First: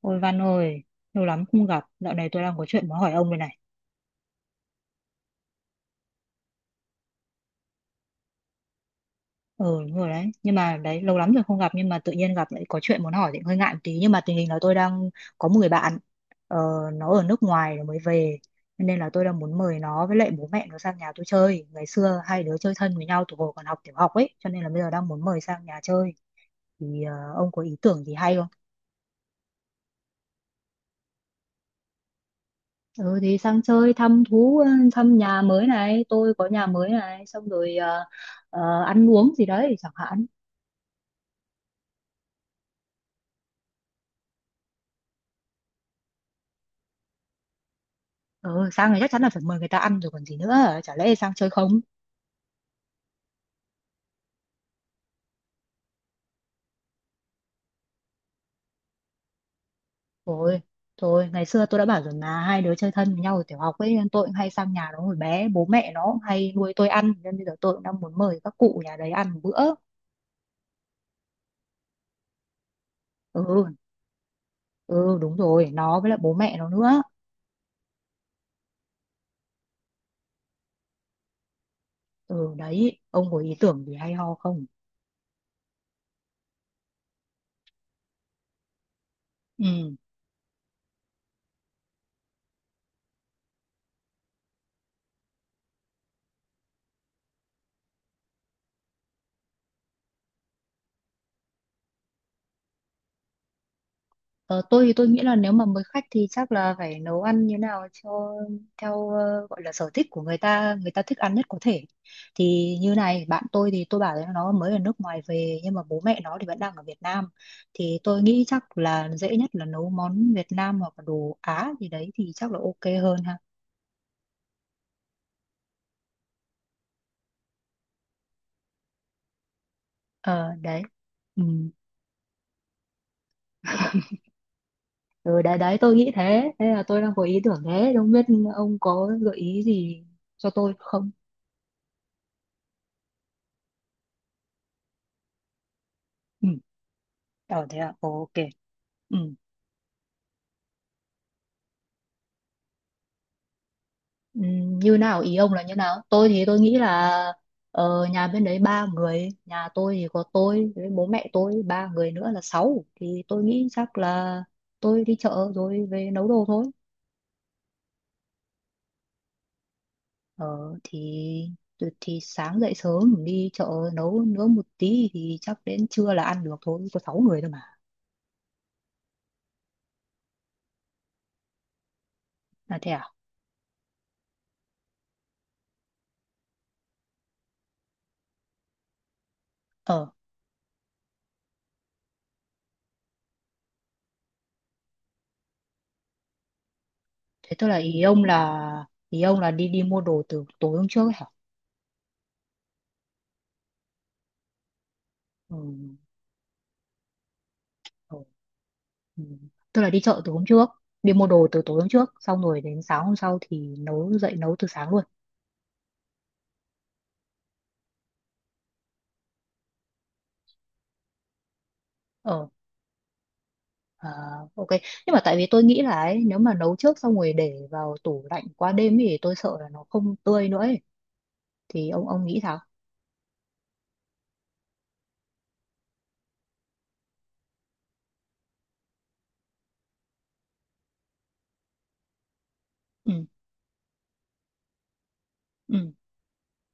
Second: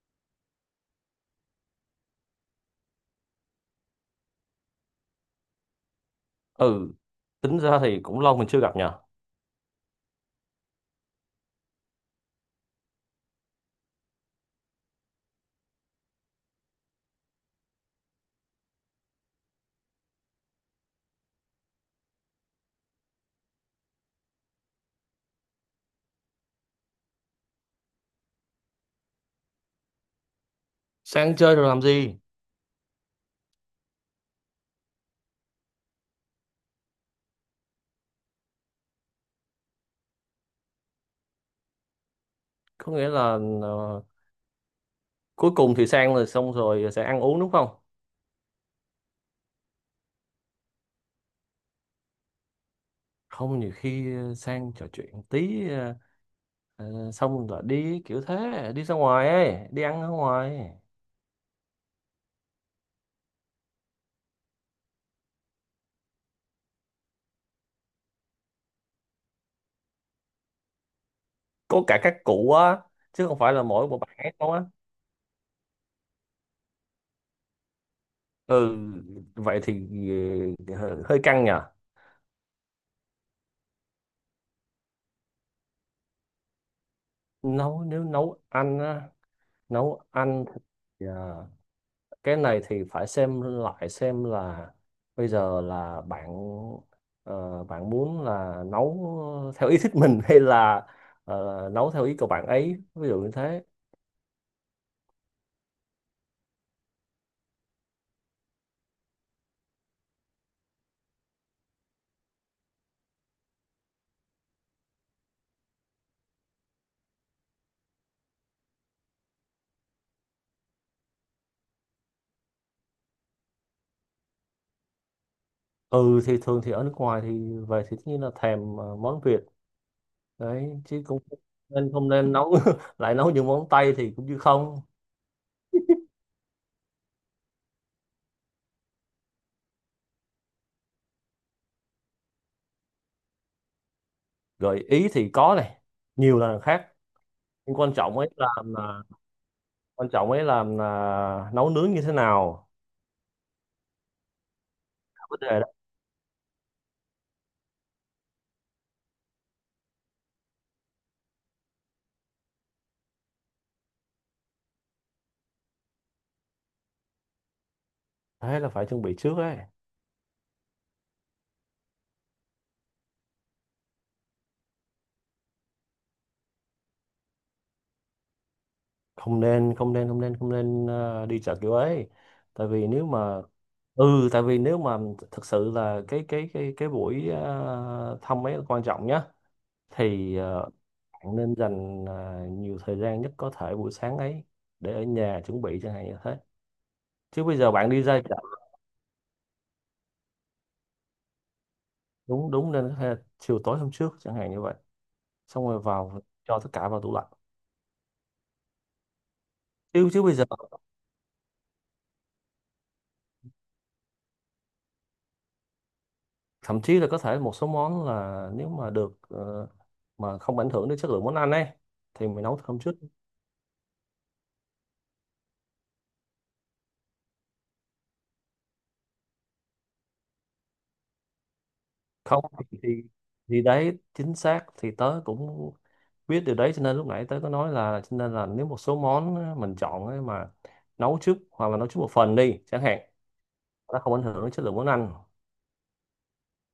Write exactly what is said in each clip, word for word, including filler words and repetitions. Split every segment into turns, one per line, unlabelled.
Ôi Văn ơi, lâu lắm không gặp, dạo này tôi đang có chuyện muốn hỏi ông đây này.
Ừ, tính ra thì cũng lâu mình chưa gặp nhờ.
Ừ, đúng rồi đấy, nhưng mà đấy, lâu lắm rồi không gặp nhưng mà tự nhiên gặp lại có chuyện muốn hỏi thì hơi ngại một tí. Nhưng mà tình hình là tôi đang có một người bạn, ờ, nó ở nước ngoài rồi mới về. Cho Nên là tôi đang muốn mời nó với lại bố mẹ nó sang nhà tôi chơi. Ngày xưa hai đứa chơi thân với nhau từ hồi còn học tiểu học ấy, cho nên là bây giờ đang muốn mời sang nhà chơi. Thì ờ, ông có ý tưởng gì hay không?
Sang chơi rồi làm gì?
Ừ thì sang chơi thăm thú, thăm nhà mới này, tôi có nhà mới này, xong rồi... ờ, ờ, ăn uống gì đấy chẳng hạn.
Có nghĩa là, ờ, cuối cùng thì sang rồi xong rồi sẽ ăn uống đúng không?
Ừ, sang thì chắc chắn là phải mời người ta ăn rồi còn gì nữa. Chả lẽ sang chơi không?
Không, nhiều khi ờ, sang trò chuyện tí, ờ, ờ, xong rồi đi kiểu thế, đi ra ngoài ấy, đi ăn ở
Rồi,
ngoài.
thôi, ngày xưa tôi đã bảo rồi mà hai đứa chơi thân với nhau ở tiểu học ấy, nên tôi cũng hay sang nhà nó hồi bé, bố mẹ nó cũng hay nuôi tôi ăn, nên bây giờ tôi cũng đang muốn mời các cụ nhà đấy ăn một bữa.
Có cả các cụ á? Chứ không
Ừ,
phải là mỗi một bạn ấy không á?
ừ, đúng rồi, nó với lại bố mẹ nó nữa.
Ừ, vậy thì ờ, hơi hơi căng nhờ.
Ừ, đấy, ông có ý tưởng gì hay ho không?
Nấu nếu nấu ăn á?
Ừ.
Nấu ăn. Dạ. Cái này thì phải xem lại xem là bây giờ là bạn, ờ, bạn muốn là nấu theo ý thích mình hay là ờ, nấu theo ý của bạn ấy, ví dụ như thế.
Ờ, tôi thì tôi nghĩ là nếu mà mới khách thì chắc là phải nấu ăn như nào cho theo ờ, gọi là sở thích của người ta, người ta thích ăn nhất có thể. Thì như này, bạn tôi thì tôi bảo là nó mới ở nước ngoài về nhưng mà bố mẹ nó thì vẫn đang ở Việt Nam, thì tôi nghĩ chắc là dễ nhất là nấu món Việt Nam hoặc là đồ Á gì đấy thì chắc là ok hơn ha.
Ừ thì thường thì ở nước ngoài thì về thì tất nhiên là thèm ờ, món Việt
Ờ
đấy,
đấy,
chứ cũng
ừ.
nên không nên nấu lại nấu những món Tây thì cũng như không.
ừ đấy đấy tôi nghĩ thế, thế là tôi đang có ý tưởng, thế không biết ông có gợi ý gì cho tôi không.
Gợi ý thì có này, nhiều
Ừ,
là khác.
ờ
Nhưng
thế à,
quan trọng ấy
ok.
là là-
Ừ.
quan trọng ấy là là nấu nướng như thế nào,
Ừm, như nào?
là
Ý
vấn
ông
đề
là
đó.
như nào? Tôi thì tôi nghĩ là ờ, nhà bên đấy ba người, nhà tôi thì có tôi với bố mẹ tôi ba người nữa là sáu, thì tôi nghĩ chắc là tôi đi chợ rồi về nấu đồ thôi.
Thế là phải chuẩn bị trước ấy.
ờ, thì thì sáng dậy sớm đi chợ nấu nướng một tí thì chắc đến trưa là ăn được thôi, có sáu người thôi mà.
Không nên không nên không nên không nên ờ, đi chợ kiểu ấy. Tại
Là
vì
thế
nếu
à?
mà, ừ, tại vì nếu mà thực sự là cái cái cái cái buổi ờ, thăm ấy là quan trọng nhá,
Ờ
thì ờ, bạn nên dành ờ, nhiều thời gian nhất có thể buổi sáng ấy để ở nhà chuẩn bị chẳng hạn như thế, chứ
thế
bây
tức
giờ
là
bạn
ý
đi ra
ông,
chợ.
là ý ông là đi, đi mua đồ từ tối hôm trước ấy hả?
Đúng đúng, nên có thể là chiều tối hôm trước chẳng hạn như vậy, xong rồi vào, cho tất cả vào tủ lạnh.
Ừ. Ừ. Tức là đi
chứ
chợ
chứ
từ
bây
hôm
giờ
trước, đi mua đồ từ tối hôm trước, xong rồi đến sáng hôm sau thì nấu, dậy nấu từ sáng luôn.
thậm chí là có thể một số món là nếu mà được, ờ, mà không ảnh hưởng đến chất lượng món ăn ấy, thì mình
Ờ,
nấu thơm chút.
à, ok. Nhưng mà tại vì tôi nghĩ là ấy, nếu mà nấu trước xong rồi để vào tủ lạnh qua đêm thì tôi sợ là nó không tươi nữa ấy. Thì ông ông nghĩ
Không,
sao?
thì, thì thì đấy chính xác, thì tớ cũng biết điều đấy, cho nên lúc nãy tớ có nói là cho nên là nếu một số món mình chọn ấy mà nấu trước hoặc là nấu trước một phần đi chẳng hạn,
Ừ,
nó không ảnh hưởng đến chất lượng món ăn,
ừ,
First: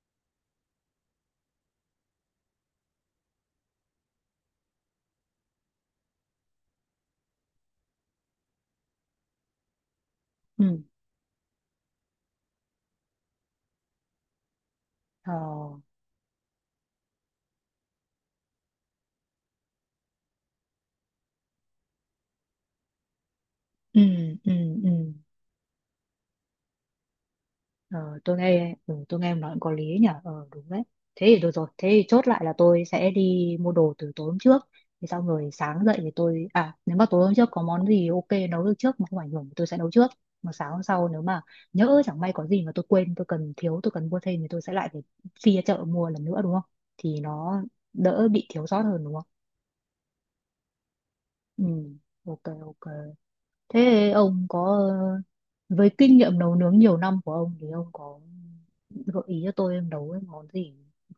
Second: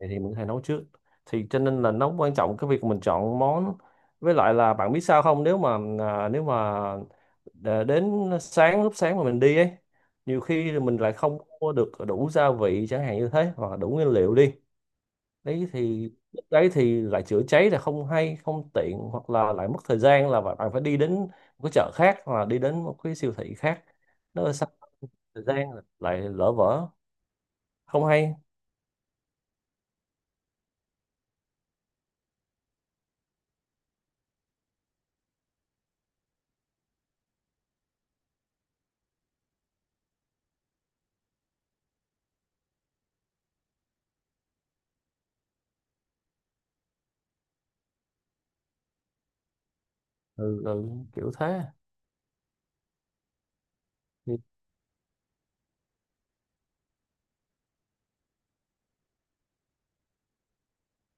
thì, thì mình có thể nấu trước. Thì cho nên là nó quan trọng cái việc mình chọn món. Với lại là bạn biết sao không, nếu mà à, nếu mà đã đến sáng, lúc sáng mà mình đi ấy, nhiều khi
ừ,
là mình lại không mua được đủ gia vị chẳng hạn như thế, hoặc là đủ nguyên liệu đi.
ờ,
Đấy thì lúc đấy thì lại chữa cháy, là không hay, không tiện, hoặc là lại mất thời gian là bạn bạn phải đi đến một cái chợ khác hoặc là đi đến một cái siêu thị khác.
ừ,
Nó
ừ,
là sắp
ừ.
thời gian lại lỡ vỡ, không
Ờ,
hay.
tôi nghe, ừ, tôi nghe em nói cũng có lý nhỉ, ờ, đúng đấy. Thế thì được rồi, thế thì chốt lại là tôi sẽ đi mua đồ từ tối hôm trước, thì xong rồi sáng dậy thì tôi, à, nếu mà tối hôm trước có món gì ok nấu được trước mà không ảnh hưởng thì tôi sẽ nấu trước, mà sáng hôm sau nếu mà nhỡ chẳng may có gì mà tôi quên, tôi cần, thiếu, tôi cần mua thêm thì tôi sẽ lại phải phi ra chợ mua lần nữa, đúng không? Thì nó đỡ bị thiếu sót hơn, đúng không?
Ừ, ừ, kiểu thế.
Ừ, ok ok. Thế
Thì,
ông có, với kinh nghiệm nấu nướng nhiều năm của ông thì ông có gợi ý cho tôi em nấu cái món gì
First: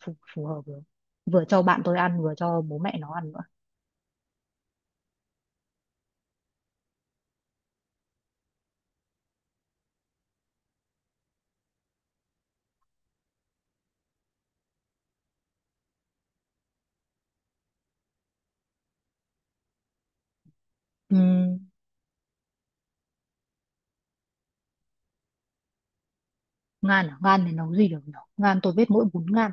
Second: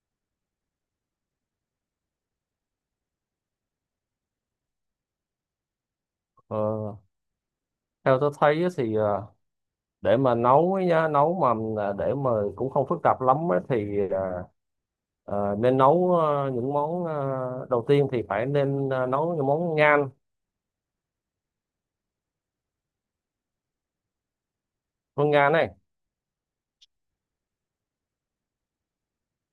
phù, phù hợp được, vừa cho bạn tôi ăn vừa cho bố mẹ nó ăn nữa.
ờ, theo tôi thấy á thì, ờ, để mà nấu ấy nha, nấu mà à, để mà cũng không phức tạp lắm ấy, thì à, Ờ, nên nấu ờ, những món, ờ, đầu tiên thì phải nên ờ, nấu những món ngan,
Ừm,
món ngan này.
ngan à? Ngan thì nấu gì được nhỉ? Ngan tôi biết mỗi bún ngan.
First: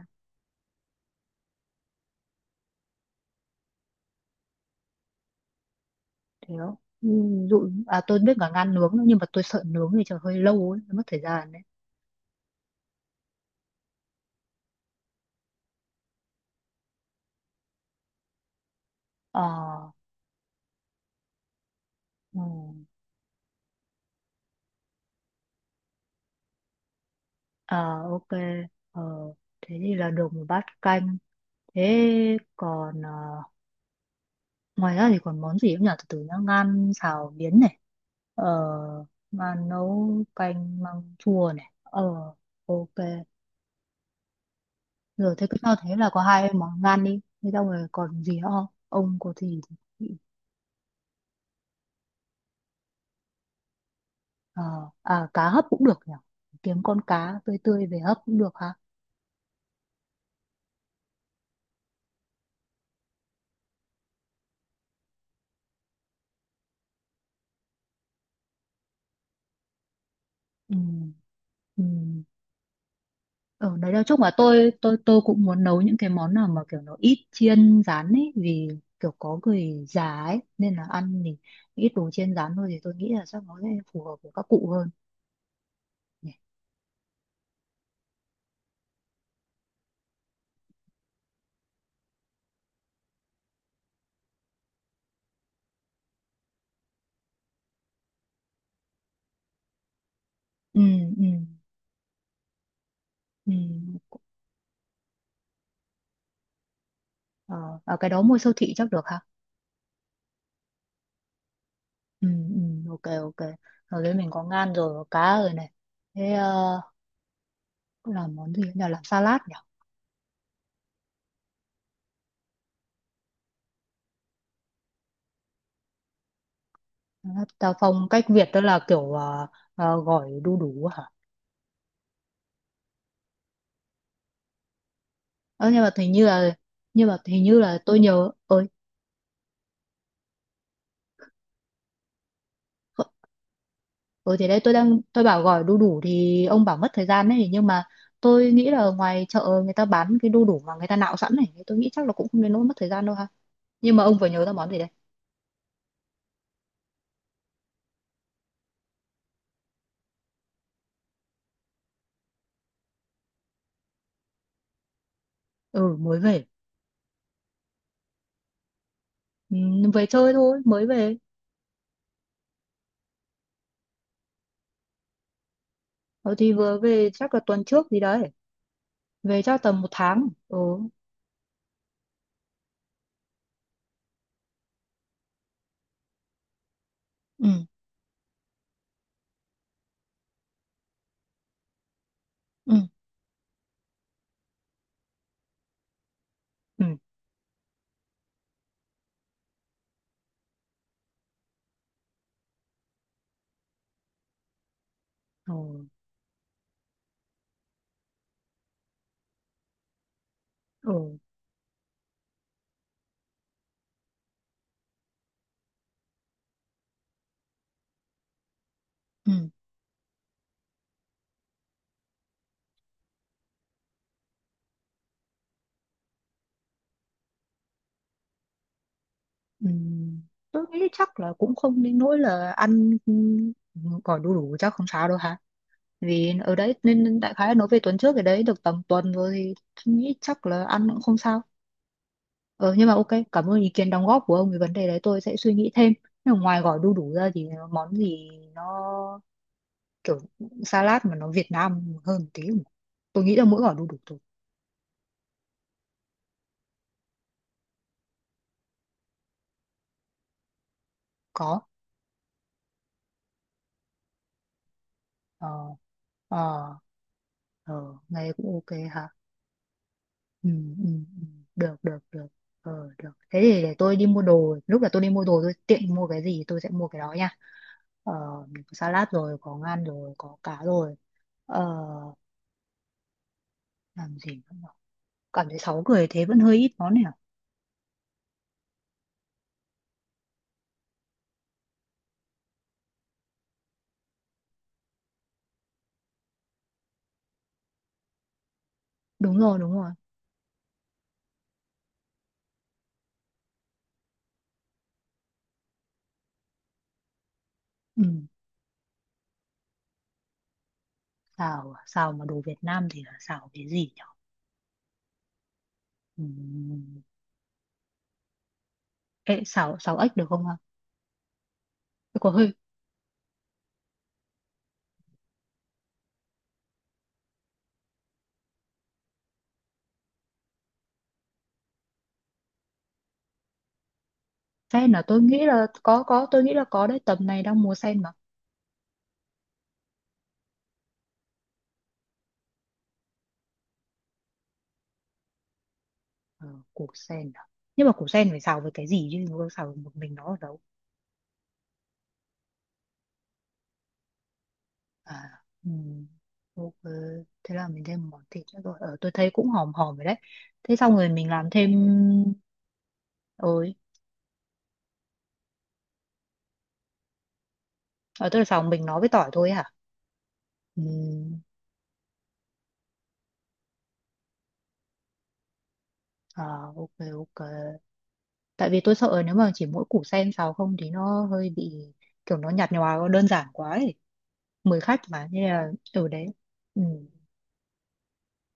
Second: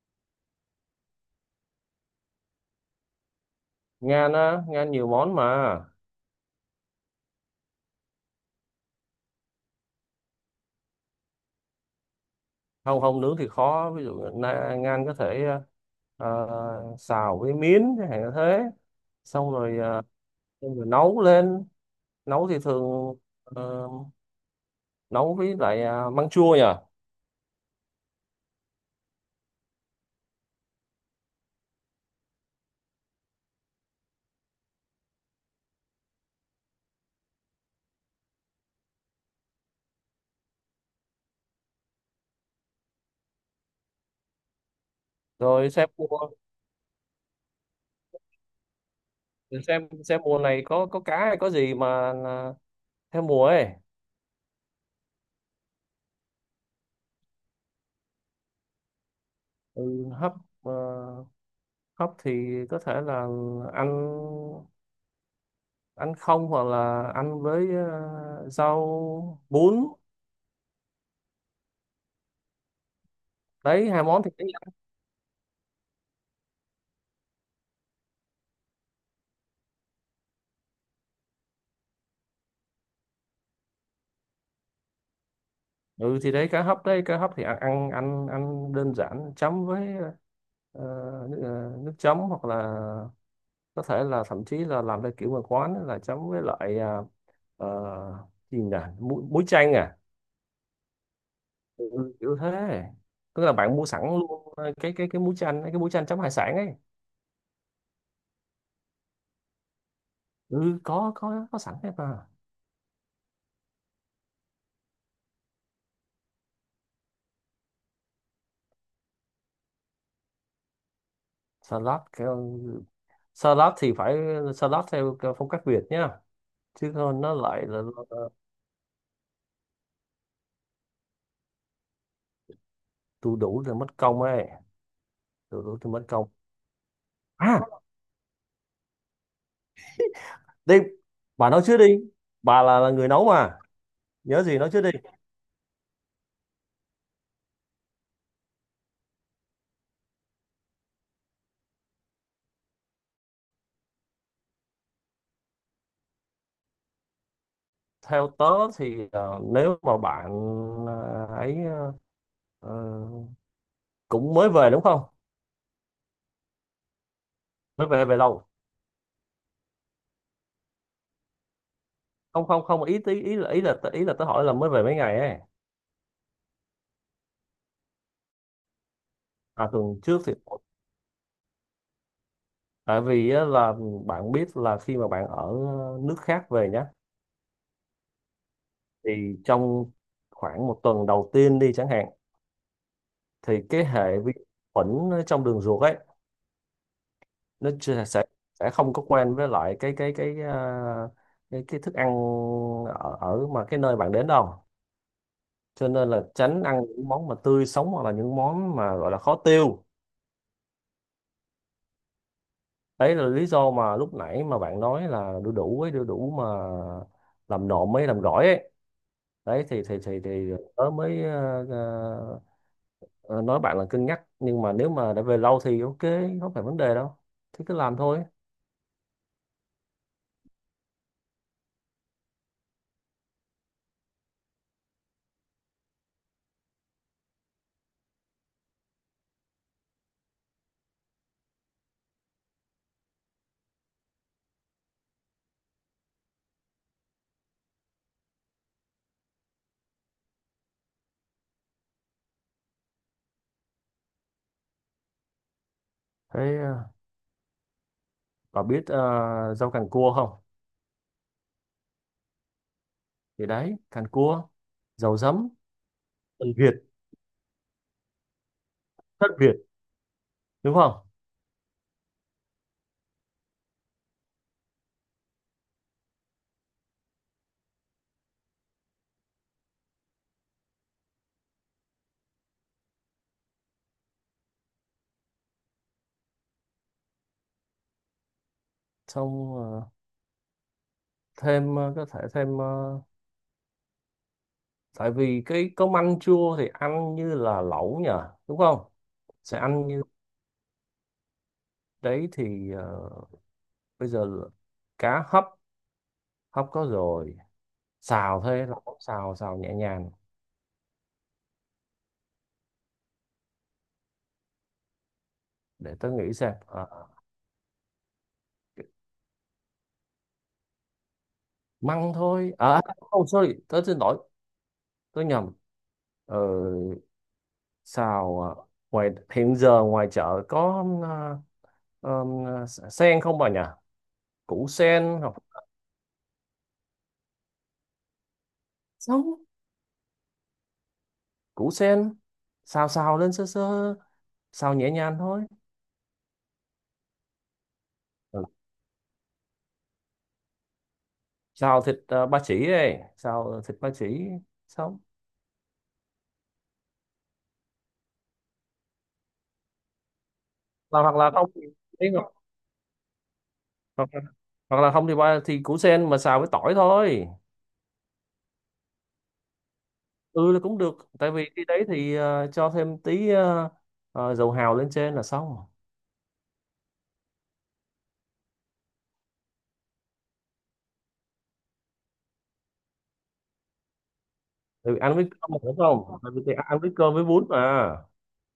Ngan á, ngan nhiều món mà.
Thế đó, ví dụ à, tôi biết cả ngan nướng nữa, nhưng mà tôi sợ nướng thì chờ hơi lâu ấy, mất thời gian đấy.
Không không, nướng thì khó, ví dụ na- ngan có thể ờ, xào với miến chẳng hạn như thế,
Ờ,
xong rồi, ờ, xong rồi nấu lên.
ừ,
Nấu thì thường ờ, nấu với lại ờ, măng chua nhỉ.
ờ, ok. ờ, Thế thì là được một bát canh. Thế còn ờ, ngoài ra thì còn món gì cũng nhỉ, từ từ nhá, ngan xào miến này, ờ, mà nấu canh măng chua này, ờ, ok rồi. Thế cứ
Rồi
cho
xem
thế
mua,
là có hai món ngan đi, thế xong rồi còn gì nữa không, ông có gì?
xem
thì-
xem mùa này có có cá hay có gì mà ờ, theo mùa ấy.
ờ à, cá hấp cũng được nhỉ, kiếm con cá tươi tươi về hấp cũng được ha.
Ừ, hấp, ờ, khóc thì có thể là ăn, ăn không, hoặc là ăn với ờ, rau bún.
Ừ, ừ, ở
Đấy
đấy nói
hai
chung
món
là
thì đấy.
tôi tôi tôi cũng muốn nấu những cái món nào mà kiểu nó ít chiên rán ấy, vì kiểu có người già ấy nên là ăn thì ít đồ chiên rán thôi, thì tôi nghĩ là chắc nó sẽ phù hợp với các cụ hơn
Ừ
nhỉ.
thì đấy, cá hấp, đấy cá hấp thì ăn ăn ăn, ăn đơn giản chấm với ờ, nước, ờ, nước chấm, hoặc là có thể là thậm chí là làm theo kiểu mà quán ấy là chấm với lại, ờ, ờ, gì nhỉ, muối, muối chanh à.
Ừ, ừ,
Ừ, kiểu thế. Tức là bạn mua sẵn
ừ.
luôn ờ, cái cái cái muối chanh, cái muối chanh chấm hải sản ấy.
Ờ, à, cái đó mua siêu thị chắc được hả?
Ừ, có có có sẵn hết mà.
Ừ, ừ, ok, ok. Rồi đấy, mình có ngan rồi, có cá rồi này. Thế ờ, làm món gì nhỉ? Làm salad nhỉ?
Salad theo, salad thì phải, salad theo cái phong cách Việt nhá, chứ không nó
Salad
lại
Tao
là.
phong cách Việt đó là kiểu ờ, ờ, gỏi đu đủ hả?
Đu đủ thì mất công ấy, đu
Ờ,
đủ
nhưng mà
thì mất
hình như
công.
là, nhưng mà hình như là
À
tôi nhớ ơi.
đi, bà nói trước đi, bà là, là người nấu mà.
ơi
Nhớ
thì
gì
đấy,
nói
tôi
trước đi.
đang, tôi bảo gỏi đu đủ thì ông bảo mất thời gian đấy, nhưng mà tôi nghĩ là ngoài chợ người ta bán cái đu đủ mà người ta nạo sẵn này, tôi nghĩ chắc là cũng không đến nỗi mất thời gian đâu ha. Nhưng mà ông vừa nhớ ra món gì đấy.
Theo tớ thì, ờ, nếu mà bạn ờ, ấy ờ, ờ, cũng mới về đúng không?
Ừ, mới về.
Mới về, về lâu?
Ừ, về chơi thôi, mới về.
Không không không, ý ý ý là ý là ý là tớ hỏi là mới về mấy ngày ấy.
Ờ, thì vừa về chắc là tuần trước gì đấy. Về chắc
À
tầm một
tuần trước
tháng.
thì,
Ừ.
tại vì á, là bạn biết là khi mà bạn ở nước khác về nhá,
Ừ,
thì trong khoảng một tuần đầu tiên đi chẳng hạn,
ừ.
thì cái hệ vi khuẩn ở trong đường ruột ấy,
Ừ.
nó chưa- sẽ sẽ không có quen với lại cái cái cái à, cái, cái thức ăn ở, ở mà cái nơi bạn đến đâu,
Ừ.
cho nên là tránh ăn những món mà tươi sống hoặc là những món mà gọi là khó tiêu.
Ừ.
Đấy là lý do mà lúc nãy mà bạn nói là đu đủ ấy, đu đủ mà làm nộm ấy, làm gỏi ấy.
Ừ.
Đấy thì thì thì thì tớ mới ờ, Ờ, nói bạn là cân nhắc, nhưng mà nếu mà đã về lâu thì ok, không phải vấn đề đâu, thế cứ làm thôi.
Ừ. Tôi nghĩ chắc là cũng không đến nỗi là ăn, ừ, gọi đủ đủ chắc không sao đâu hả? Vì ở đấy nên đại khái nói về tuần trước, ở đấy được tầm tuần rồi thì tôi nghĩ chắc là ăn cũng không sao. Ờ, nhưng mà ok, cảm ơn ý kiến đóng góp của ông, về vấn đề đấy tôi sẽ suy nghĩ thêm. Nhưng mà ngoài gọi đu đủ ra thì món gì nó kiểu salad mà nó Việt Nam hơn một tí, tôi nghĩ là mỗi gói đu đủ tôi.
Thế ờ, bà biết ờ, rau càng cua không?
Có.
Thì đấy, càng cua dầu
Ờ,
giấm,
ờ,
Tần Việt,
ờ, nghe cũng ok hả.
thất Việt,
ừ,
đúng
ừ,
không?
ừ. Được được được, ờ được. Thế thì để tôi đi mua đồ, lúc là tôi đi mua đồ tôi tiện mua cái gì tôi sẽ mua cái đó nha. Ờ, mình có salad rồi, có ngan rồi, có cá rồi. Ờ, làm gì nữa nhở? Cảm thấy sáu người thế vẫn hơi ít món này à?
Xong ờ, thêm, ờ, có thể thêm ờ, tại vì cái cơm ăn chua thì ăn như là lẩu nhỉ, đúng không?
Đúng
Sẽ
rồi đúng
ăn
rồi.
như, đấy thì ờ, bây giờ là cá hấp, hấp có rồi.
Ừ.
Xào thôi, lẩu xào, xào nhẹ nhàng.
Xào à? Xào mà đồ Việt Nam thì là xào cái gì nhỉ?
Để tôi
Ừ.
nghĩ xem. Ờ, ờ.
Ê, xào, xào ếch được không hả?
Măng
Cuộc hơi
thôi à. Oh sorry, tớ xin lỗi, tớ nhầm. ờ, Xào à, ngoài hiện giờ ngoài chợ có à, ờm, à, sen không bà nhỉ? Củ
sen là
sen
tôi
hoặc
nghĩ là có có tôi nghĩ là có đấy, tầm này đang mùa sen mà.
sống, củ sen xào, xào lên sơ sơ, xào nhẹ nhàng thôi.
Ờ, củ sen à? Nhưng mà củ sen phải
Ừ.
xào với cái gì chứ không xào một mình nó ở đâu.
Xào thịt à, ba chỉ đây, xào thịt ba chỉ sống.
À, ừm, ok. Thế là mình thêm món thịt nữa rồi, ờ, tôi thấy cũng hòm hòm rồi đấy. Thế xong
Hoặc
rồi
hoặc
mình
là
làm
không thì-
thêm. Ôi,
hoặc, hoặc là không thì ba thì củ sen mà xào với tỏi thôi.
ờ, tôi là xào mình nó với tỏi thôi hả?
Ừ là cũng được, tại
Ừm,
vì cái đấy thì ờ, cho thêm tí ờ, ờ, dầu hào lên trên là xong.
à, ok ok. Tại vì tôi sợ nếu mà chỉ mỗi củ sen xào không thì nó hơi bị kiểu nó nhạt nhòa đơn giản quá ấy, mời
Tại vì
khách
ăn
mà
với
nên
cơm mà,
là
đúng
ở
không,
đấy.
tại vì thì ăn
Ừ.
với cơm với bún mà.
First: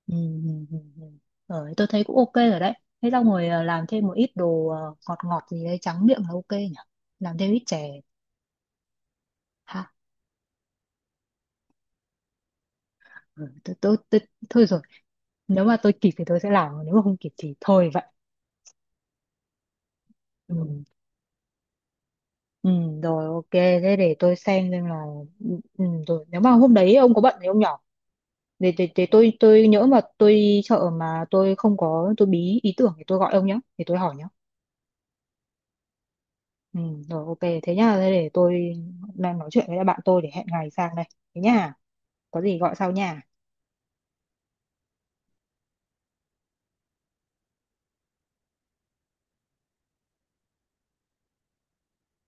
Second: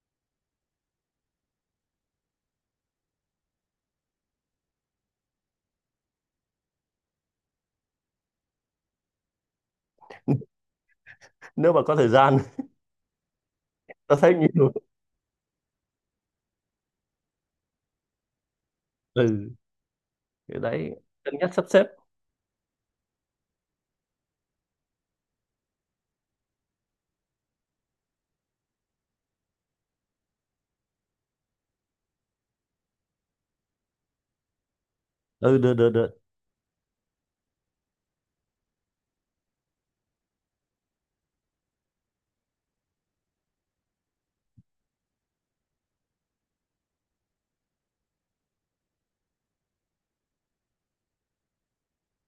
Ừ, ừ, ừ, ừ. Ờ, tôi thấy cũng ok rồi đấy. Thế xong rồi ờ, làm thêm một ít đồ ờ, ngọt ngọt gì đấy trắng miệng là ok nhỉ? Làm thêm ít chè. Ha,
Nếu mà có thời gian
ừ, tôi, tôi,
tao
tôi,
thấy
thôi
nhiều.
rồi. Nếu mà tôi kịp thì tôi sẽ làm, nếu mà không kịp thì thôi vậy.
Ừ,
Ừ,
cái đấy cân nhắc sắp xếp.
ừ rồi ok. Thế để tôi xem xem là... Ừ, ừ, rồi. Nếu mà hôm đấy ông có bận thì ông nhỏ. Để, để, để tôi tôi nhỡ mà tôi đi chợ mà tôi không có, tôi bí ý tưởng thì tôi gọi ông nhé. Thì tôi hỏi nhé.
Ừ được được được.
Ừ, rồi ok thế nhá. Thế để tôi đang nói chuyện với lại bạn tôi để hẹn ngày sang đây. Thế nhá, có gì gọi sau nha.